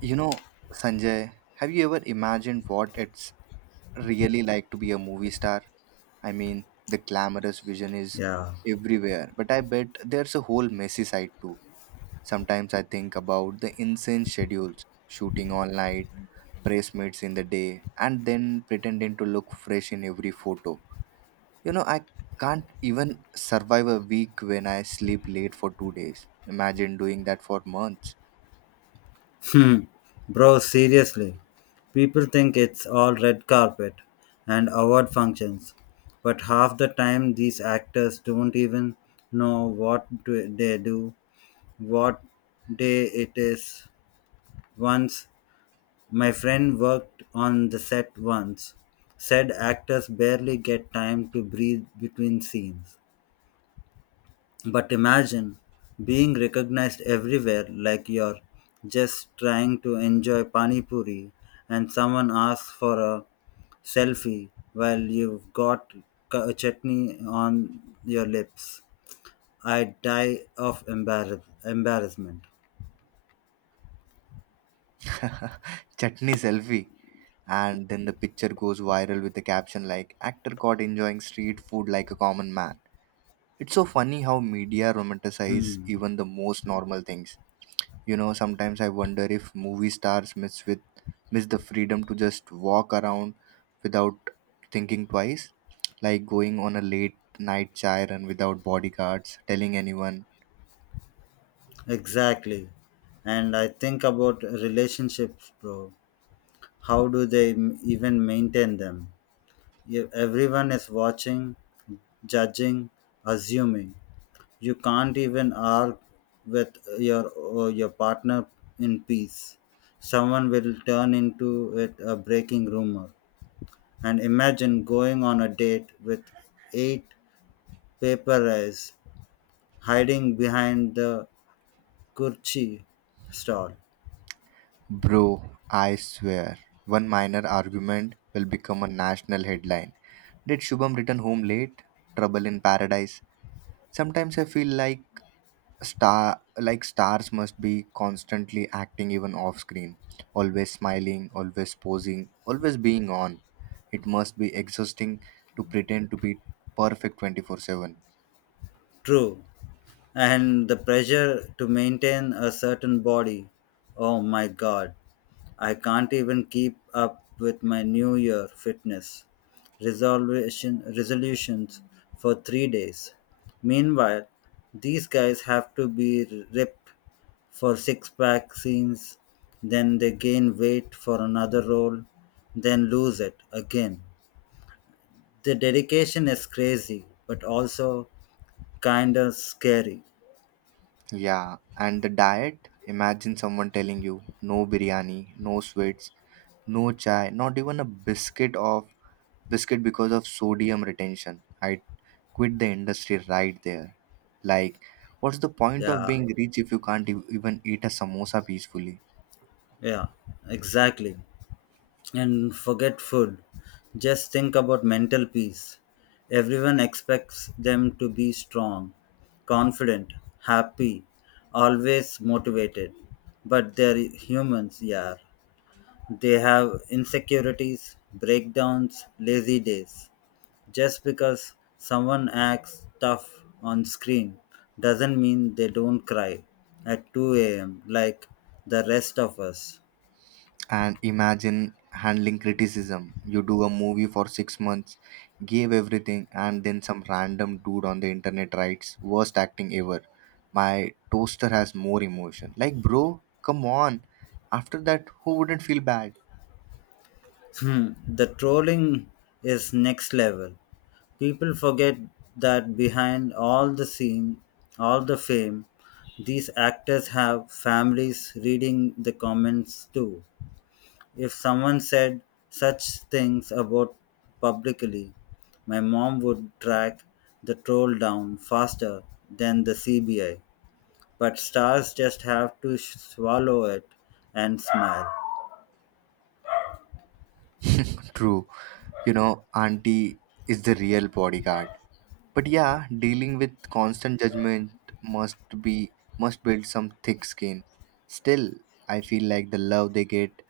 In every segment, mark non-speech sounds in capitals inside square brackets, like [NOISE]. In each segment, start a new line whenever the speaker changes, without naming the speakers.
You know, Sanjay, have you ever imagined what it's really like to be a movie star? I mean, the glamorous vision is
Yeah,
everywhere, but I bet there's a whole messy side too. Sometimes I think about the insane schedules, shooting all night, press meets in the day, and then pretending to look fresh in every photo. I can't even survive a week when I sleep late for 2 days. Imagine doing that for months.
bro, seriously. People think it's all red carpet and award functions, but half the time these actors don't even know what do they do, what day it is. Once my friend worked on the set once, said actors barely get time to breathe between scenes. But imagine being recognized everywhere like you're just trying to enjoy pani puri and someone asks for a selfie while you've got chutney on your lips. I die of embarrassment.
[LAUGHS] Chutney selfie. And then the picture goes viral with the caption like actor caught enjoying street food like a common man. It's so funny how media romanticize
Hmm,
even the most normal things. Sometimes I wonder if movie stars miss the freedom to just walk around without thinking twice, like going on a late night chai run without bodyguards telling anyone.
exactly. And I think about relationships, bro. How do they even maintain them? If everyone is watching, judging, assuming. You can't even argue with your partner in peace. Someone will turn into it a breaking rumor. And imagine going on a date with eight paper eyes hiding behind the kurchi stall.
Bro, I swear, one minor argument will become a national headline. Did Shubham return home late? Trouble in paradise. Sometimes I feel like stars must be constantly acting even off screen, always smiling, always posing, always being on. It must be exhausting to pretend to be perfect 24/7.
True. And the pressure to maintain a certain body. Oh my god. I can't even keep up with my New Year fitness resolutions for 3 days. Meanwhile, these guys have to be ripped for six pack scenes, then they gain weight for another role, then lose it again. The dedication is crazy, but also kind of scary.
Yeah, and the diet, imagine someone telling you no biryani, no sweets, no chai, not even a biscuit because of sodium retention. I quit the industry right there. Like, what's the point of
Yeah,
being rich if you can't even eat a samosa peacefully?
yeah, exactly. And forget food. Just think about mental peace. Everyone expects them to be strong, confident, happy, always motivated. But they're humans, yeah. They have insecurities, breakdowns, lazy days. Just because someone acts tough on screen doesn't mean they don't cry at 2 a.m. like the rest of us.
And imagine handling criticism. You do a movie for 6 months, gave everything, and then some random dude on the internet writes worst acting ever, my toaster has more emotion. Like, bro, come on. After that, who wouldn't feel bad?
Hmm, the trolling is next level. People forget that behind all the scene, all the fame, these actors have families reading the comments too. If someone said such things about publicly, my mom would track the troll down faster than the CBI. But stars just have to swallow it and smile.
True. you know Auntie is the real bodyguard. But yeah, dealing with constant judgment must be must build some thick skin. Still, I feel like the love they get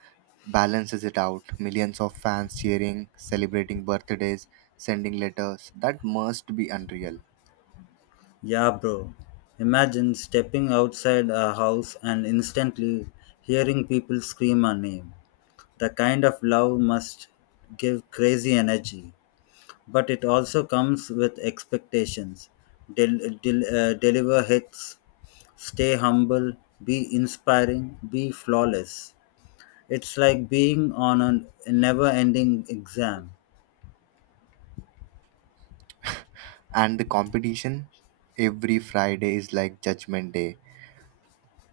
balances it out. Millions of fans cheering, celebrating birthdays, sending letters. That must be unreal.
Yeah, bro. Imagine stepping outside a house and instantly hearing people scream our name. The kind of love must give crazy energy, but it also comes with expectations. Deliver hits, stay humble, be inspiring, be flawless. It's like being on a never ending exam.
And the competition every Friday is like judgment day.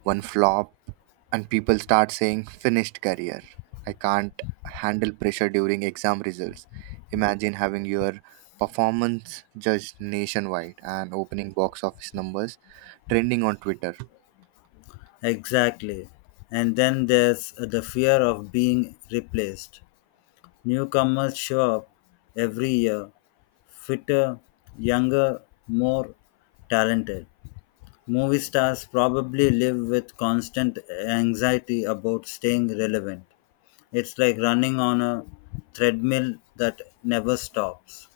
One flop and people start saying finished career. I can't handle pressure during exam results. Imagine having your performance judged nationwide and opening box office numbers trending on Twitter.
Exactly. And then there's the fear of being replaced. Newcomers show up every year, fitter, younger, more talented. Movie stars probably live with constant anxiety about staying relevant. It's like running on a treadmill that never stops.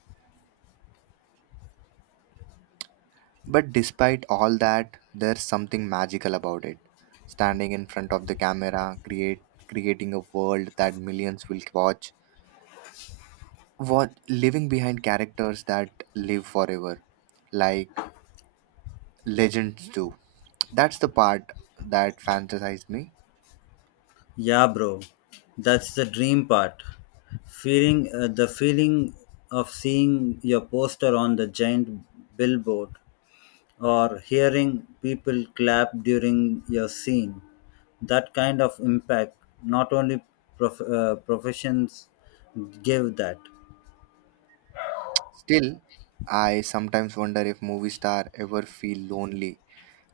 But despite all that, there's something magical about it. Standing in front of the camera, create creating a world that millions will watch. What, living behind characters that live forever, like legends do. That's the part that fantasized me.
Yeah, bro, that's the dream part. Feeling the feeling of seeing your poster on the giant billboard or hearing people clap during your scene. That kind of impact, not only professions give that.
Still, I sometimes wonder if movie star ever feel lonely,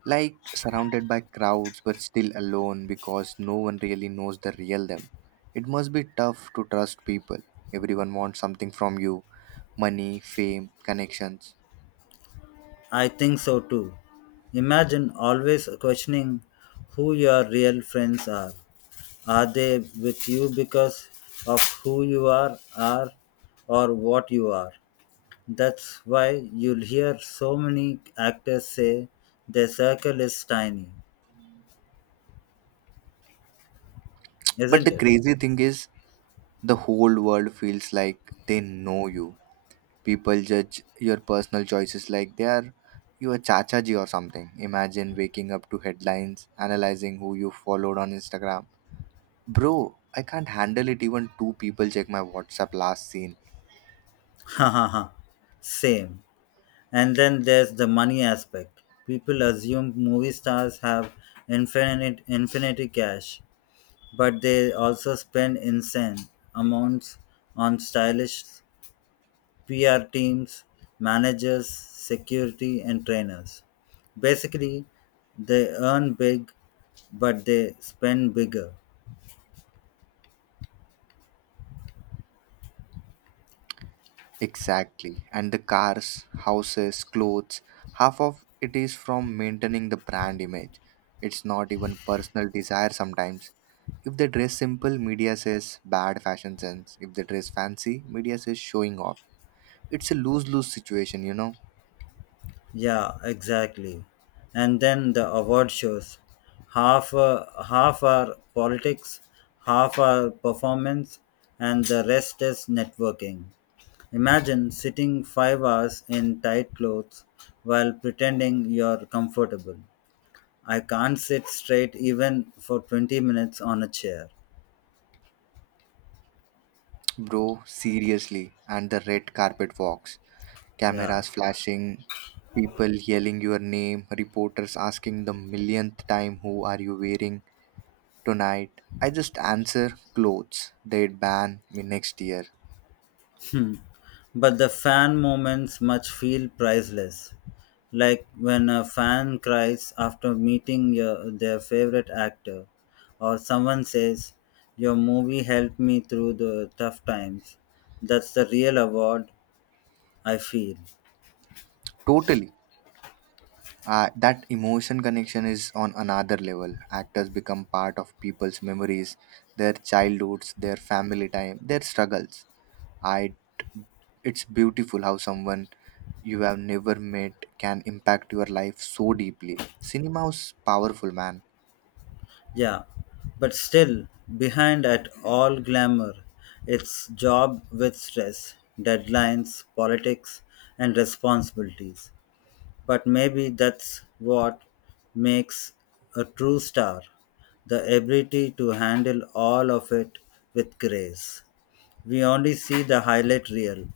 like surrounded by crowds but still alone because no one really knows the real them. It must be tough to trust people. Everyone wants something from you: money, fame, connections.
I think so too. Imagine always questioning who your real friends are. Are they with you because of who you are or what you are? That's why you'll hear so many actors say their circle is tiny,
But the
isn't it?
crazy thing is the whole world feels like they know you. People judge your personal choices like they are you a chachaji or something. Imagine waking up to headlines, analyzing who you followed on Instagram. Bro, I can't handle it even two people check my WhatsApp last scene.
Ha ha ha, same. And then there's the money aspect. People assume movie stars have infinite infinity cash, but they also spend insane amounts on stylish PR teams, managers, security and trainers. Basically, they earn big but they spend bigger.
Exactly. And the cars, houses, clothes, half of it is from maintaining the brand image. It's not even personal desire sometimes. If they dress simple, media says bad fashion sense. If they dress fancy, media says showing off. It's a lose lose situation,
Yeah, exactly. And then the award shows. Half are politics, half are performance, and the rest is networking. Imagine sitting 5 hours in tight clothes while pretending you're comfortable. I can't sit straight even for 20 minutes on a chair.
bro. Seriously, and the red carpet walks,
Yeah.
cameras flashing, people yelling your name, reporters asking the millionth time, "Who are you wearing tonight?" I just answer clothes. They'd ban me next year.
Hmm. But the fan moments much feel priceless. Like when a fan cries after meeting their favorite actor, or someone says, "Your movie helped me through the tough times." That's the real award, I feel.
Totally. That emotion connection is on another level. Actors become part of people's memories, their childhoods, their family time, their struggles. I It's beautiful how someone you have never met can impact your life so deeply. Cinema is powerful, man.
Yeah, but still, behind at all glamour, it's job with stress, deadlines, politics, and responsibilities. But maybe that's what makes a true star the ability to handle all of it with grace. We only see the highlight reel,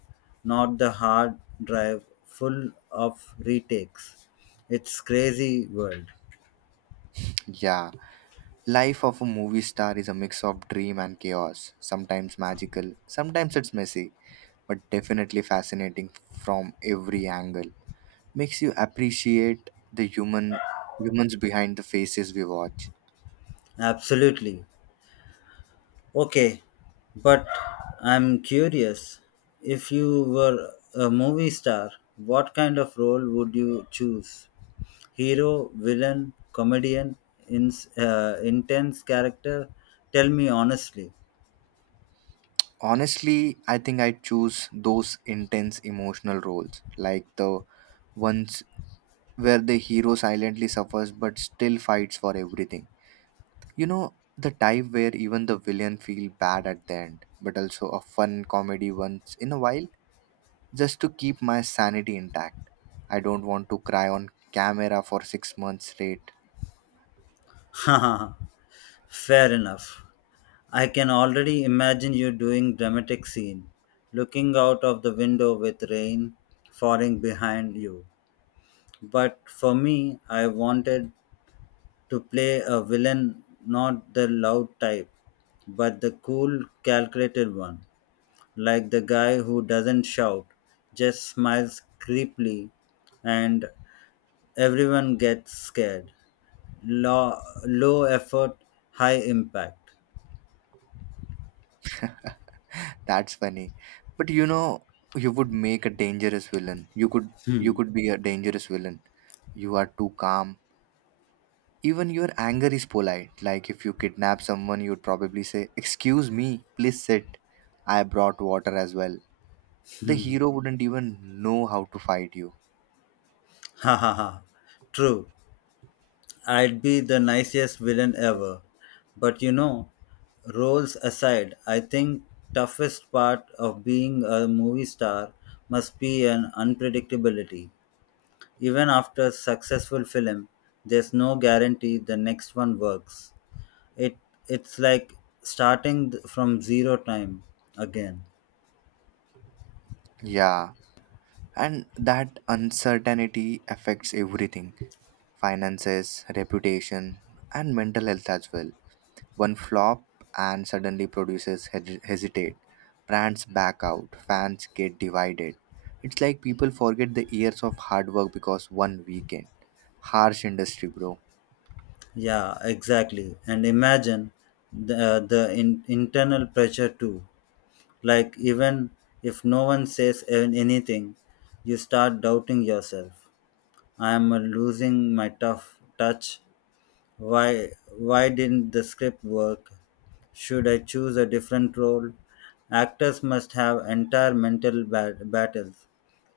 not the hard drive full of retakes. It's crazy world.
Yeah, life of a movie star is a mix of dream and chaos. Sometimes magical, sometimes it's messy, but definitely fascinating from every angle. Makes you appreciate the humans behind the faces we watch.
Absolutely. Okay, but I'm curious, if you were a movie star, what kind of role would you choose? Hero, villain, comedian, ins intense character. Tell me honestly.
Honestly, I think I choose those intense emotional roles, like the ones where the hero silently suffers but still fights for everything. The type where even the villain feel bad at the end, but also a fun comedy once in a while, just to keep my sanity intact. I don't want to cry on camera for 6 months straight.
[LAUGHS] Fair enough. I can already imagine you doing dramatic scene, looking out of the window with rain falling behind you. But for me, I wanted to play a villain, not the loud type, but the cool, calculated one. Like the guy who doesn't shout, just smiles creepily, and everyone gets scared. Low, Low effort, high impact.
[LAUGHS] That's funny. But you know, you would make a dangerous villain. You
Hmm.
could be a dangerous villain. You are too calm. Even your anger is polite. Like if you kidnap someone, you'd probably say, "Excuse me, please sit. I brought water as well." The
Hmm.
hero wouldn't even know how to fight you.
Ha ha ha. True, I'd be the nicest villain ever. But you know, roles aside, I think toughest part of being a movie star must be an unpredictability. Even after successful film, there's no guarantee the next one works. It it's like starting from zero time again.
Yeah, and that uncertainty affects everything: finances, reputation, and mental health as well. One flop and suddenly producers hesitate. Brands back out, fans get divided. It's like people forget the years of hard work because one weekend. Harsh industry, bro.
Yeah, exactly. And imagine internal pressure too. Like even if no one says anything, you start doubting yourself. I am losing my tough touch. Why why didn't the script work? Should I choose a different role? Actors must have entire mental battles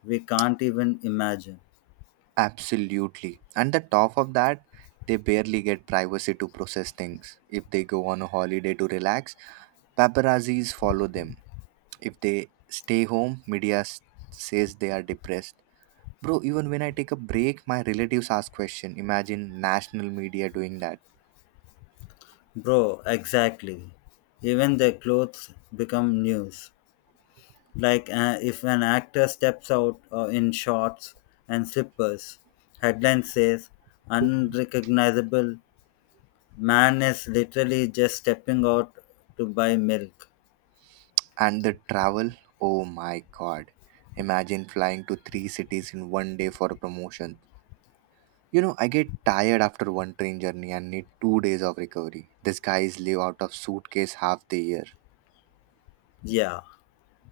we can't even imagine.
Absolutely. And the top of that, they barely get privacy to process things. If they go on a holiday to relax, paparazzis follow them. If they stay home, media says they are depressed. Bro, even when I take a break, my relatives ask question. Imagine national media doing that.
Bro, exactly. Even their clothes become news. Like if an actor steps out in shorts and slippers, headline says unrecognizable man is literally just stepping out to buy milk.
And the travel, oh my god. Imagine flying to three cities in one day for a promotion. I get tired after one train journey and need 2 days of recovery. These guys live out of suitcase half the year.
Yeah,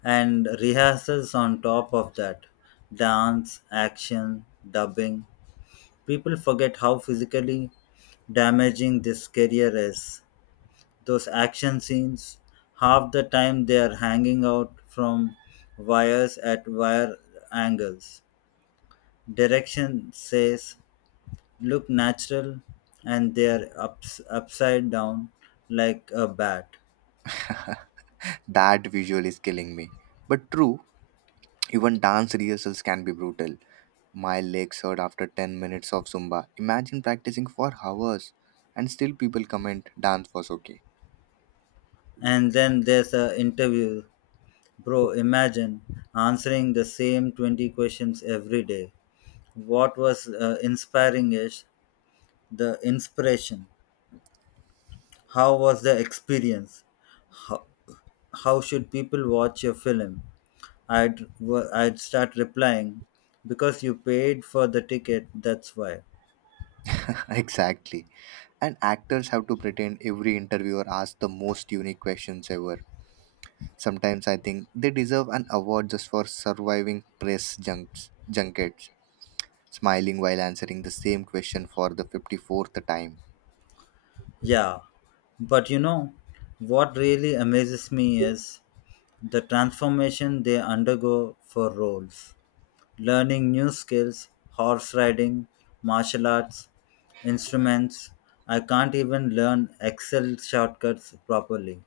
and rehearsals on top of that, dance, action, dubbing. People forget how physically damaging this career is. Those action scenes, half the time they are hanging out from wires at wire angles. Direction says look natural, and they are upside down like a bat.
[LAUGHS] That visual is killing me. But true, even dance rehearsals can be brutal. My legs hurt after 10 minutes of Zumba. Imagine practicing for hours and still people comment dance was okay.
And then there's a interview. Bro, imagine answering the same 20 questions every day. What was inspiring is the inspiration. How was the experience? How, how should people watch your film? I'd start replying because you paid for the ticket, that's why.
[LAUGHS] Exactly. And actors have to pretend every interviewer asks the most unique questions ever. Sometimes I think they deserve an award just for surviving press junkets, smiling while answering the same question for the 54th time.
Yeah, but you know, what really amazes me is the transformation they undergo for roles. Learning new skills, horse riding, martial arts, instruments. I can't even learn Excel shortcuts properly.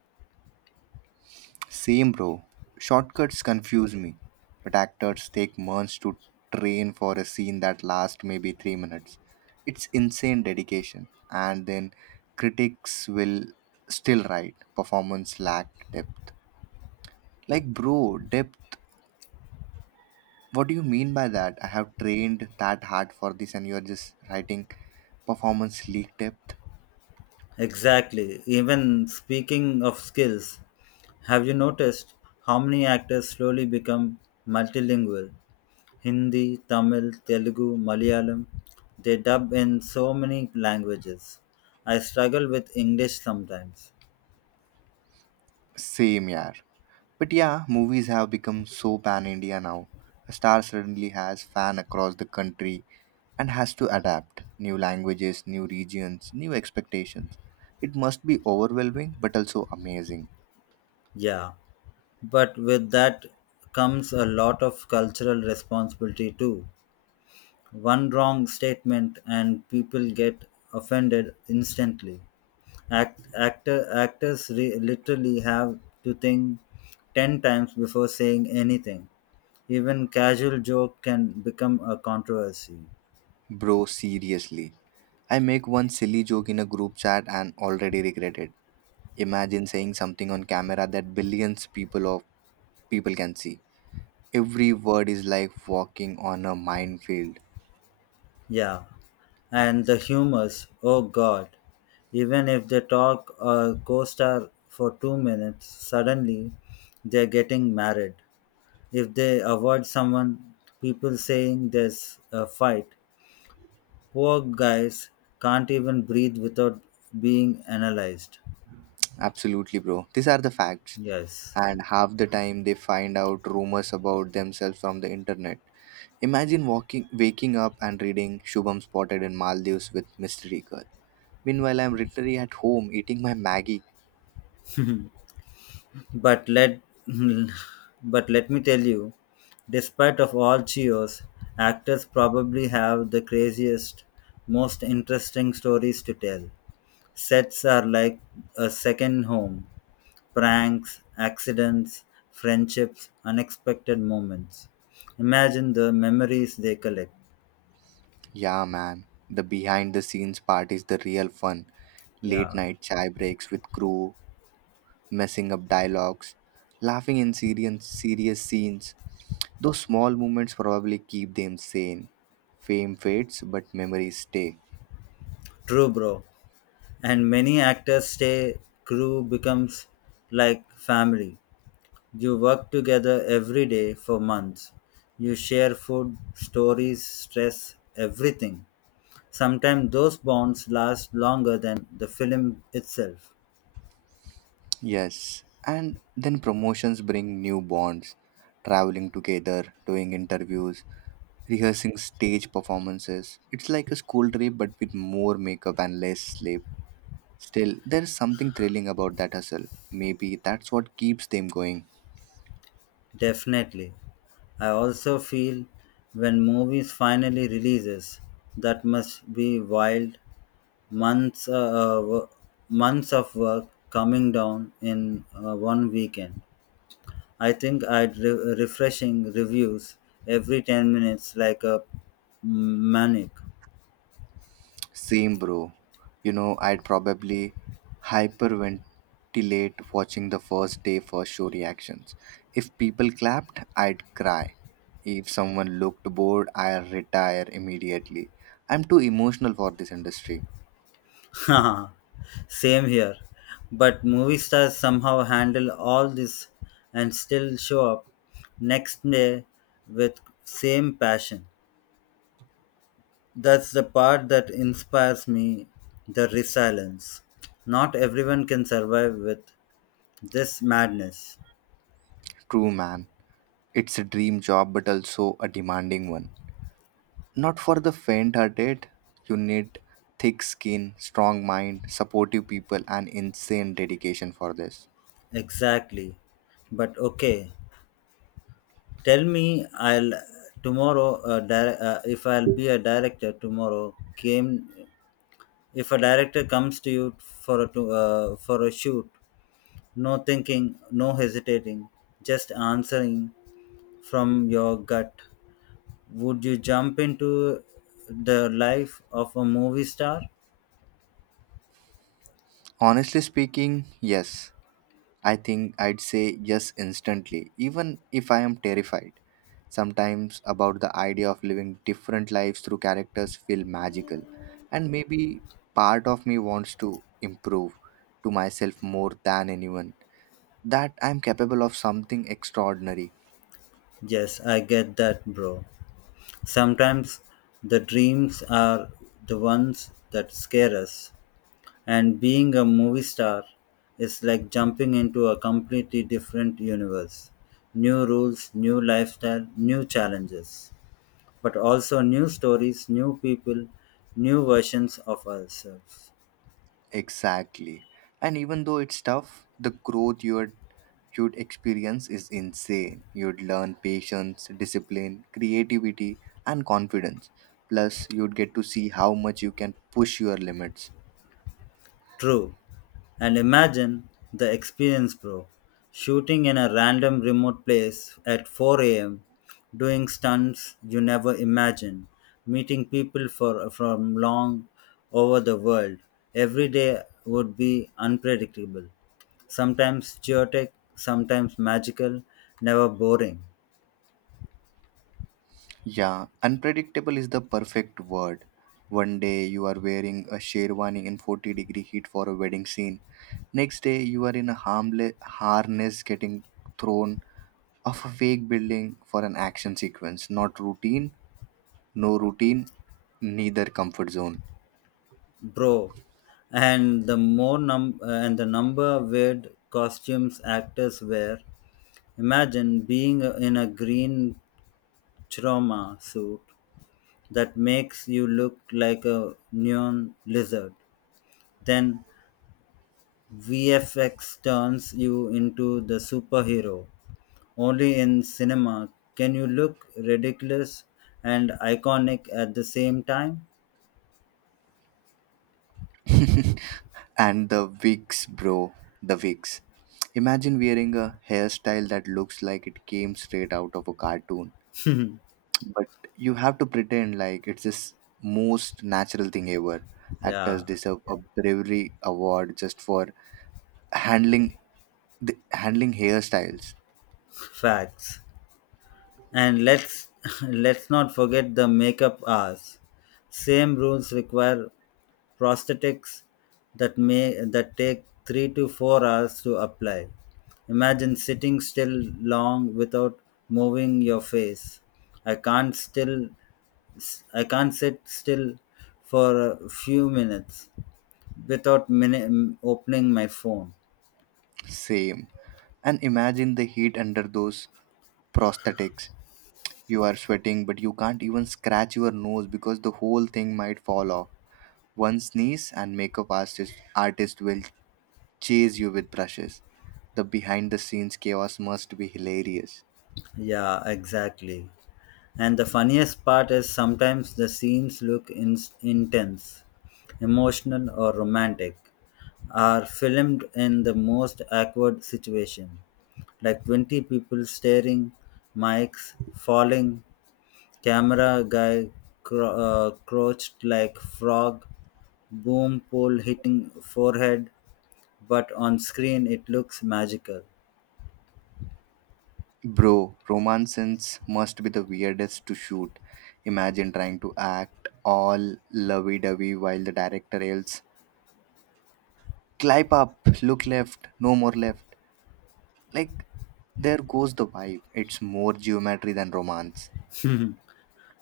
Same, bro. Shortcuts confuse me, but actors take months to train for a scene that lasts maybe 3 minutes. It's insane dedication, and then critics will still write performance lacked depth. Like, bro, depth. What do you mean by that? I have trained that hard for this, and you're just writing performance leak depth.
Exactly. Even speaking of skills, have you noticed how many actors slowly become multilingual? Hindi, Tamil, Telugu, Malayalam. They dub in so many languages. I struggle with English sometimes.
Same, yeah. But yeah, movies have become so pan India now. A star suddenly has fan across the country and has to adapt new languages, new regions, new expectations. It must be overwhelming but also amazing.
Yeah. But with that comes a lot of cultural responsibility too. One wrong statement and people get offended instantly. Actors literally have to think 10 times before saying anything. Even casual joke can become a controversy.
Bro, seriously. I make one silly joke in a group chat and already regret it. Imagine saying something on camera that billions people of people can see. Every word is like walking on a minefield.
Yeah. And the humors, oh god. Even if they talk or co star for 2 minutes, suddenly they're getting married. If they avoid someone, people saying there's a fight. Poor guys can't even breathe without being analyzed.
Absolutely, bro. These are the facts.
Yes.
And half the time they find out rumors about themselves from the internet. Imagine waking up and reading Shubham spotted in Maldives with mystery girl. Meanwhile, I'm literally at home eating my Maggie.
But let [LAUGHS] but let me tell you, despite of all cheers, actors probably have the craziest, most interesting stories to tell. Sets are like a second home. Pranks, accidents, friendships, unexpected moments. Imagine the memories they collect.
Yeah, man. The behind the scenes part is the real fun. Late
Yeah,
night chai breaks with crew, messing up dialogues, laughing in serious scenes. Those small moments probably keep them sane. Fame fades, but memories stay.
true, bro. And many actors stay, crew becomes like family. You work together every day for months. You share food, stories, stress, everything. Sometimes those bonds last longer than the film itself.
Yes, and then promotions bring new bonds, traveling together, doing interviews, rehearsing stage performances. It's like a school trip but with more makeup and less sleep. Still, there's something thrilling about that hustle. Maybe that's what keeps them going.
Definitely. I also feel when movies finally releases, that must be wild, months uh, uh, wo- months of work coming down in one weekend. I think I'd refreshing reviews every 10 minutes like a maniac.
Same, bro. I'd probably hyperventilate watching the first day first show reactions. If people clapped, I'd cry. If someone looked bored, I'd retire immediately. I'm too emotional for this industry.
[LAUGHS] Same here. But movie stars somehow handle all this and still show up next day with same passion. That's the part that inspires me, the resilience. Not everyone can survive with this madness.
True, man. It's a dream job, but also a demanding one. Not for the faint hearted. You need thick skin, strong mind, supportive people, and insane dedication for this.
Exactly. But okay, tell me, if I'll be a director tomorrow came. If a director comes to you for a shoot, no thinking, no hesitating, just answering from your gut. Would you jump into the life of a movie star?
Honestly speaking, yes. I think I'd say yes instantly, even if I am terrified. Sometimes about the idea of living different lives through characters feel magical, and maybe part of me wants to improve to myself more than anyone that I'm capable of something extraordinary.
Yes, I get that, bro. Sometimes the dreams are the ones that scare us. And being a movie star is like jumping into a completely different universe. New rules, new lifestyle, new challenges. But also new stories, new people, new versions of ourselves.
Exactly. And even though it's tough, the growth you'd experience is insane. You'd learn patience, discipline, creativity, and confidence. Plus, you'd get to see how much you can push your limits.
True. And imagine the experience, bro. Shooting in a random remote place at 4 a.m., doing stunts you never imagined, meeting people from long over the world. Every day would be unpredictable, sometimes chaotic, sometimes magical, never boring.
Yeah, unpredictable is the perfect word. One day you are wearing a sherwani in 40-degree heat for a wedding scene. Next day you are in a harmless harness getting thrown off a fake building for an action sequence. Not routine, no routine, neither comfort zone.
Bro, and the number of weird costumes actors wear. Imagine being in a green trauma suit that makes you look like a neon lizard. Then VFX turns you into the superhero. Only in cinema can you look ridiculous and iconic at the same time.
[LAUGHS] And the wigs, bro. The wigs. Imagine wearing a hairstyle that looks like it came straight out of a cartoon. But you have to pretend like it's this most natural thing ever. Actors
Yeah.
deserve a bravery award just for handling handling hairstyles.
[LAUGHS] Facts. And let's [LAUGHS] let's not forget the makeup hours. Same rules require prosthetics that take 3 to 4 hours to apply. Imagine sitting still long without moving your face. I can't still I can't sit still for a few minutes without opening my phone.
Same. And imagine the heat under those prosthetics. You are sweating, but you can't even scratch your nose because the whole thing might fall off. One sneeze, and makeup artist will chase you with brushes. The behind the scenes chaos must be hilarious.
Yeah, exactly. And the funniest part is sometimes the scenes look intense, emotional, or romantic, are filmed in the most awkward situation, like 20 people staring, mics falling, camera guy crouched like frog, boom pole hitting forehead, but on screen it looks magical.
Bro, romance scenes must be the weirdest to shoot. Imagine trying to act all lovey dovey while the director yells, "Climb up, look left, no more left." Like, there goes the vibe. It's more geometry than romance.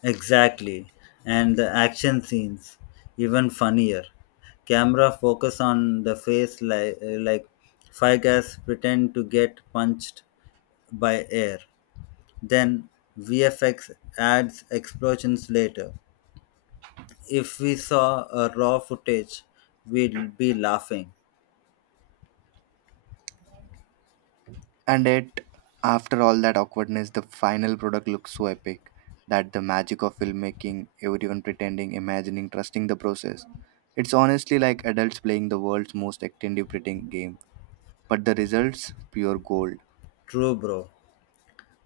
Exactly. And the action scenes, even funnier. Camera focus on the face like Figas pretend to get punched by air. Then VFX adds explosions later. If we saw a raw footage, we'd be laughing.
And yet, after all that awkwardness, the final product looks so epic that the magic of filmmaking, everyone pretending, imagining, trusting the process. It's honestly like adults playing the world's most attentive pretending game. But the results, pure gold.
True, bro.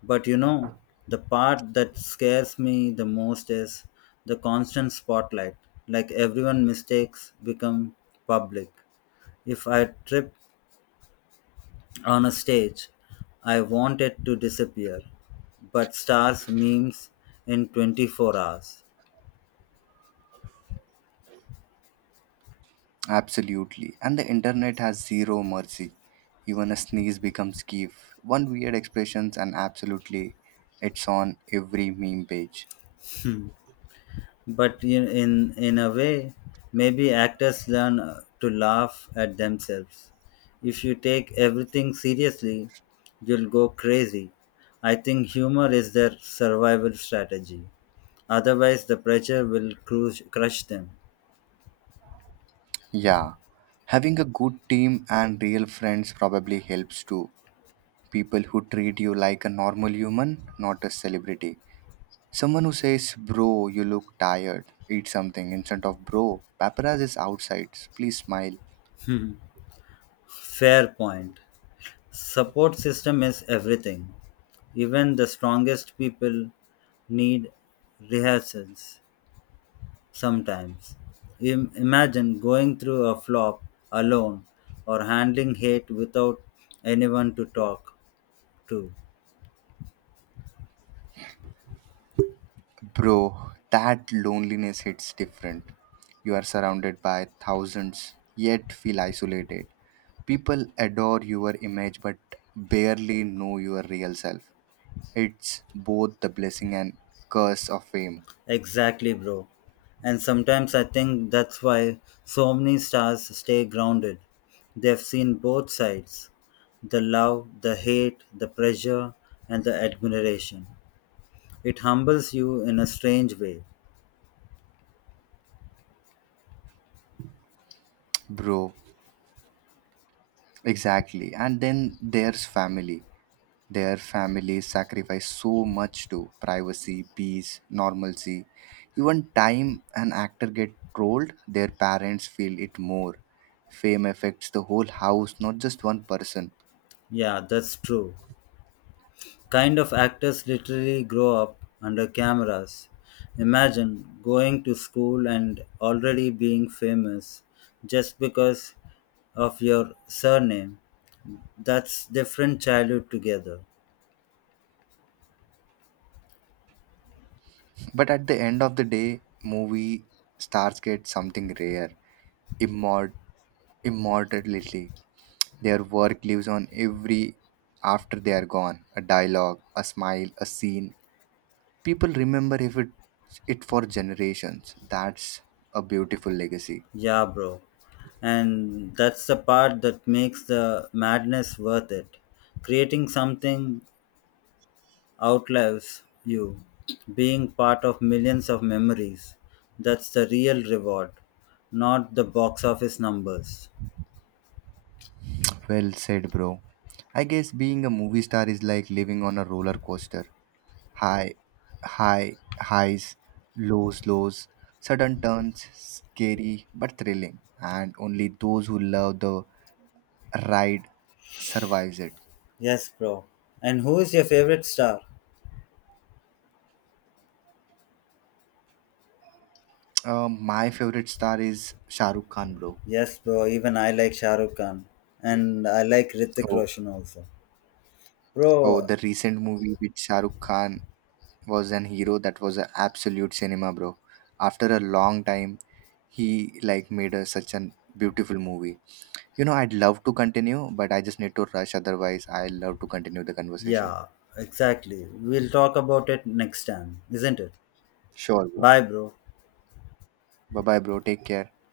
But you know, the part that scares me the most is the constant spotlight. Like everyone mistakes become public. If I tripped on a stage, I wanted to disappear. But stars memes in 24 hours.
Absolutely. And the internet has zero mercy. Even a sneeze becomes gif. One weird expressions and absolutely it's on every meme page.
But in a way, maybe actors learn to laugh at themselves. If you take everything seriously, you'll go crazy. I think humor is their survival strategy. Otherwise, the pressure will crush them.
Yeah. Having a good team and real friends probably helps too. People who treat you like a normal human, not a celebrity. Someone who says, "Bro, you look tired, eat something," instead of, "Bro, paparazzi is outside, please smile."
[LAUGHS] Fair point. Support system is everything. Even the strongest people need rehearsals sometimes. Imagine going through a flop alone or handling hate without anyone to talk to.
Bro, that loneliness hits different. You are surrounded by thousands, yet feel isolated. People adore your image but barely know your real self. It's both the blessing and curse of fame,
Exactly, bro. And sometimes I think that's why so many stars stay grounded. They've seen both sides, the love, the hate, the pressure, and the admiration. It humbles you in a strange way.
bro. Exactly. And then there's family. Their families sacrifice so much to privacy, peace, normalcy. Even time an actor get trolled, their parents feel it more. Fame affects the whole house, not just one person.
Yeah, that's true. Kind of actors literally grow up under cameras. Imagine going to school and already being famous just because of your surname. That's different childhood together.
But at the end of the day, movie stars get something rare, immort- immortality. Their work lives on every after they are gone. A dialogue, a smile, a scene, people remember if it it for generations. That's a beautiful legacy.
Yeah, bro. And that's the part that makes the madness worth it. Creating something outlives you, being part of millions of memories. That's the real reward, not the box office numbers.
Well said, bro. I guess being a movie star is like living on a roller coaster. high high Highs, lows, sudden turns, scary but thrilling, and only those who love the ride survives it.
Yes, bro. And who is your favorite star?
My favorite star is Shah Rukh Khan, bro.
Yes, bro. Even I like Shah Rukh Khan. And I like Ritik
oh
Roshan also.
oh
Bro,
the recent movie with Shah Rukh Khan was an hero, that was an absolute cinema, bro. After a long time, he like made a, such an beautiful movie. I'd love to continue, but I just need to rush. Otherwise, I love to continue the conversation.
yeah, exactly. We'll talk about it next time, isn't it?
Sure, bro.
Bye, bro.
Bye bye, bro. Take care.